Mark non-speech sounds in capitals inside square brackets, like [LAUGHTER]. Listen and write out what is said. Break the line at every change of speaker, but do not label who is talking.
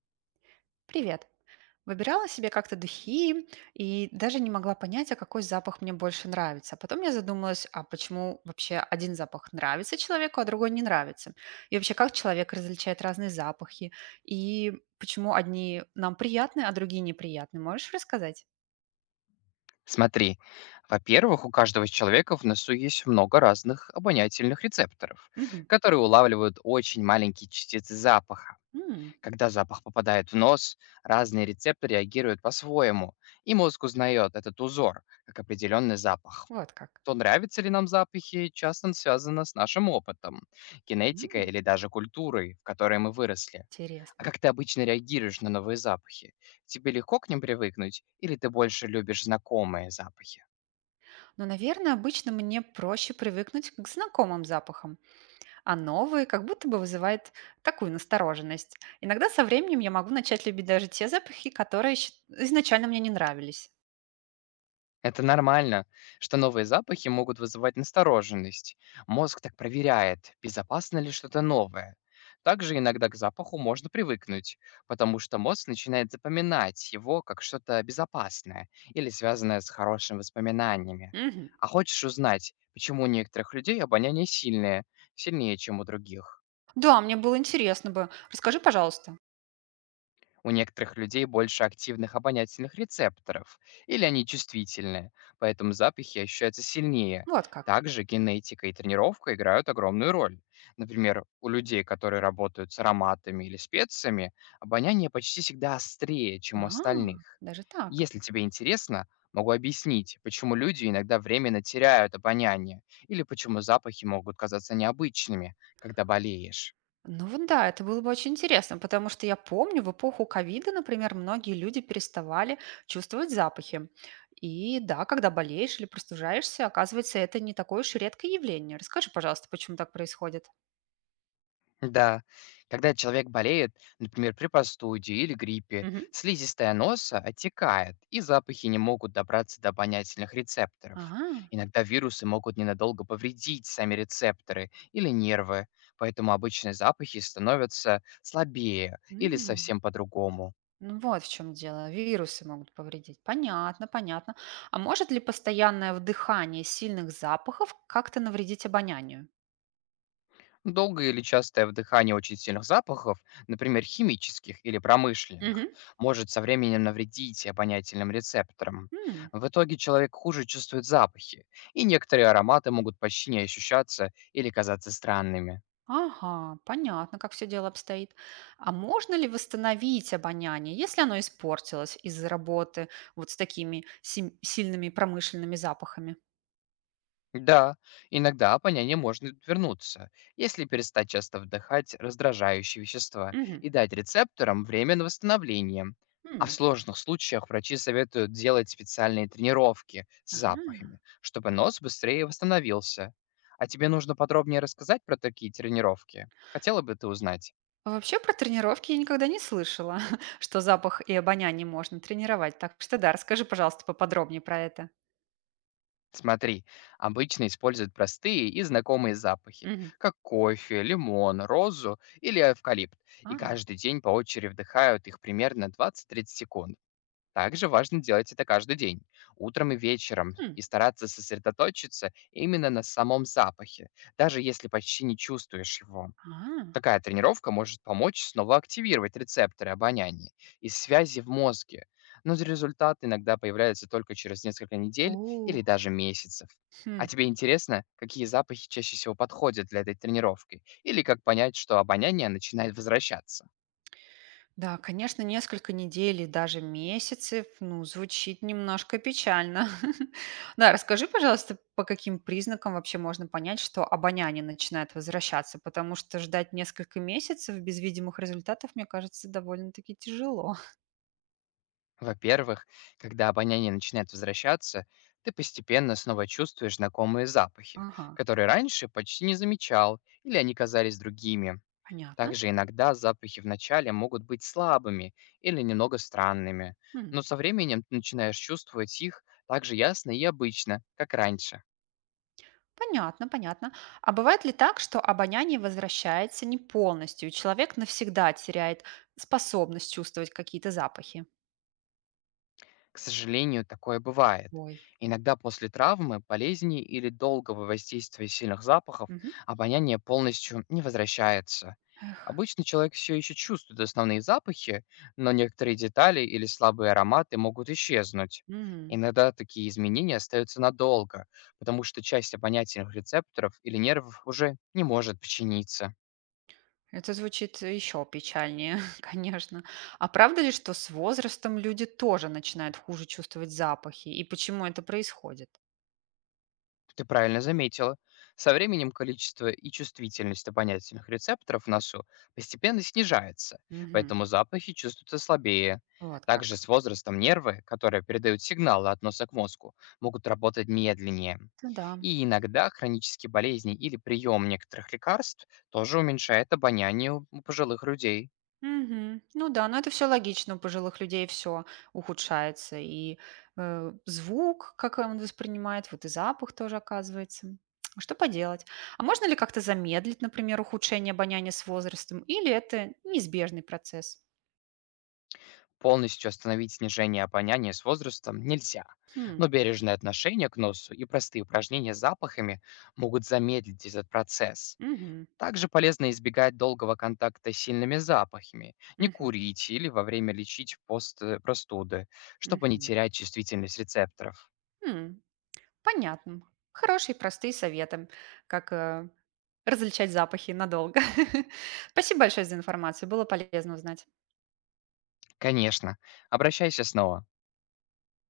Привет. Выбирала себе как-то духи и даже не могла понять, а какой запах мне больше нравится. Потом я задумалась, а почему вообще один запах нравится человеку, а другой не нравится? И вообще, как человек различает разные запахи? И Почему одни нам приятны, а другие неприятны? Можешь рассказать?
Смотри, во-первых, у каждого человека в носу есть много разных обонятельных рецепторов,
Мгм.
которые улавливают очень маленькие частицы запаха.
М,
Когда запах попадает в нос, разные рецепторы реагируют по-своему, и мозг узнает этот узор как определенный запах.
Вот как.
То нравятся ли нам запахи, часто связано с нашим опытом, генетикой
М,
или даже культурой, в которой мы выросли. А
Интересно.
как ты обычно реагируешь на новые запахи? Тебе легко к ним привыкнуть или ты больше любишь знакомые запахи?
Но, наверное, обычно мне проще привыкнуть к знакомым запахам. А новые как будто бы вызывает такую настороженность. Иногда со временем я могу начать любить даже те запахи, которые изначально мне не нравились.
Это нормально, что новые запахи могут вызывать настороженность. Мозг так проверяет, безопасно ли что-то новое. Также иногда к запаху можно привыкнуть, потому что мозг начинает запоминать его как что-то безопасное или связанное с хорошими воспоминаниями.
Мгм.
А хочешь узнать, почему у некоторых людей обоняние сильное, сильнее, чем у других?
Да, мне было интересно бы. Расскажи, пожалуйста.
У некоторых людей больше активных обонятельных рецепторов, или они чувствительны, поэтому запахи ощущаются сильнее.
Вот как.
Также генетика и тренировка играют огромную роль. Например, у людей, которые работают с ароматами или специями, обоняние почти всегда острее,
А,
чем у остальных.
даже так.
Если тебе интересно, могу объяснить, почему люди иногда временно теряют обоняние или почему запахи могут казаться необычными, когда болеешь.
Ну вот да, это было бы очень интересно, потому что я помню, в эпоху ковида, например, многие люди переставали чувствовать запахи. И да, когда болеешь или простужаешься, оказывается, это не такое уж и редкое явление. Расскажи, пожалуйста, почему так происходит.
Да, когда человек болеет, например, при простуде или гриппе,
Мгм.
слизистая носа отекает, и запахи не могут добраться до обонятельных рецепторов.
Ага.
Иногда вирусы могут ненадолго повредить сами рецепторы или нервы, поэтому обычные запахи становятся слабее или
М,
совсем по-другому.
ну вот в чем дело. Вирусы могут повредить. Понятно, понятно. А может ли постоянное вдыхание сильных запахов как-то навредить обонянию?
Долгое или частое вдыхание очень сильных запахов, например, химических или
Мгм.
промышленных, может со временем навредить обонятельным рецепторам.
М.
В итоге человек хуже чувствует запахи, и некоторые ароматы могут почти не ощущаться или казаться странными.
Ага, понятно, как все дело обстоит. А можно ли восстановить обоняние, если оно испортилось из-за работы вот с такими сильными промышленными запахами?
Да, иногда опоняние может вернуться, если перестать часто вдыхать раздражающие вещества
Мгм.
и дать рецепторам время на восстановление. А в
М.
сложных случаях врачи советуют делать специальные тренировки с
Ага.
запахами, чтобы нос быстрее восстановился. А тебе нужно подробнее рассказать про такие тренировки? Хотела бы ты узнать?
Вообще про тренировки я никогда не слышала, [LAUGHS] что запах и обоняние можно тренировать. Так что да, расскажи, пожалуйста, поподробнее про это.
Смотри, обычно используют простые и знакомые запахи,
Мгм.
как кофе, лимон, розу или эвкалипт, и
Ага.
каждый день по очереди вдыхают их примерно 20-30 секунд. Также важно делать это каждый день, утром и вечером,
Хм.
и стараться сосредоточиться именно на самом запахе, даже если почти не чувствуешь его.
А.
Такая тренировка может помочь снова активировать рецепторы обоняния и связи в мозге, но результат иногда появляется только через несколько недель
У.
или даже месяцев.
Хм.
А тебе интересно, какие запахи чаще всего подходят для этой тренировки? Или как понять, что обоняние начинает возвращаться?
Да, конечно, несколько недель и даже месяцев, ну, звучит немножко печально. [LAUGHS] Да, расскажи, пожалуйста, по каким признакам вообще можно понять, что обоняние начинает возвращаться, потому что ждать несколько месяцев без видимых результатов, мне кажется, довольно-таки тяжело.
Во-первых, когда обоняние начинает возвращаться, ты постепенно снова чувствуешь знакомые запахи,
Ага,
которые раньше почти не замечал или они казались другими.
понятно.
Также иногда запахи вначале могут быть слабыми или немного странными,
М.
но со временем ты начинаешь чувствовать их так же ясно и обычно, как раньше.
Понятно, понятно. А бывает ли так, что обоняние возвращается не полностью, и человек навсегда теряет способность чувствовать какие-то запахи?
К сожалению, такое бывает.
Ой.
Иногда после травмы, болезни или долгого воздействия сильных запахов
Мгм.
обоняние полностью не возвращается.
Эх.
Обычно человек все еще чувствует основные запахи, но некоторые детали или слабые ароматы могут исчезнуть.
М.
Иногда такие изменения остаются надолго, потому что часть обонятельных рецепторов или нервов уже не может починиться.
Это звучит еще печальнее, [LAUGHS] конечно. А правда ли, что с возрастом люди тоже начинают хуже чувствовать запахи? И почему это происходит?
Ты правильно заметила. Со временем количество и чувствительность обонятельных рецепторов в носу постепенно снижается,
Мгм.
поэтому запахи чувствуются слабее.
Вот
Также
как.
с возрастом нервы, которые передают сигналы от носа к мозгу, могут работать медленнее.
Ну да.
И иногда хронические болезни или прием некоторых лекарств тоже уменьшает обоняние у пожилых людей.
Мгм. Ну да, но это все логично. У пожилых людей все ухудшается. Звук, как он воспринимает, вот и запах тоже, оказывается. [TSK] Что поделать? А можно ли как-то замедлить, например, ухудшение обоняния с возрастом, или это неизбежный процесс?
Полностью остановить снижение опоняния с возрастом нельзя,
Хм.
но бережное отношение к носу и простые упражнения с запахами могут замедлить этот процесс.
Мгм.
Также полезно избегать долгого контакта с сильными запахами, не
Мгм.
курить или во время лечить простуды, чтобы не
Мгм.
терять чувствительность рецепторов.
М. Понятно. Хорошие, простые советы, как различать запахи надолго. [LAUGHS] Спасибо большое за информацию. Было полезно узнать.
Конечно, обращайся снова.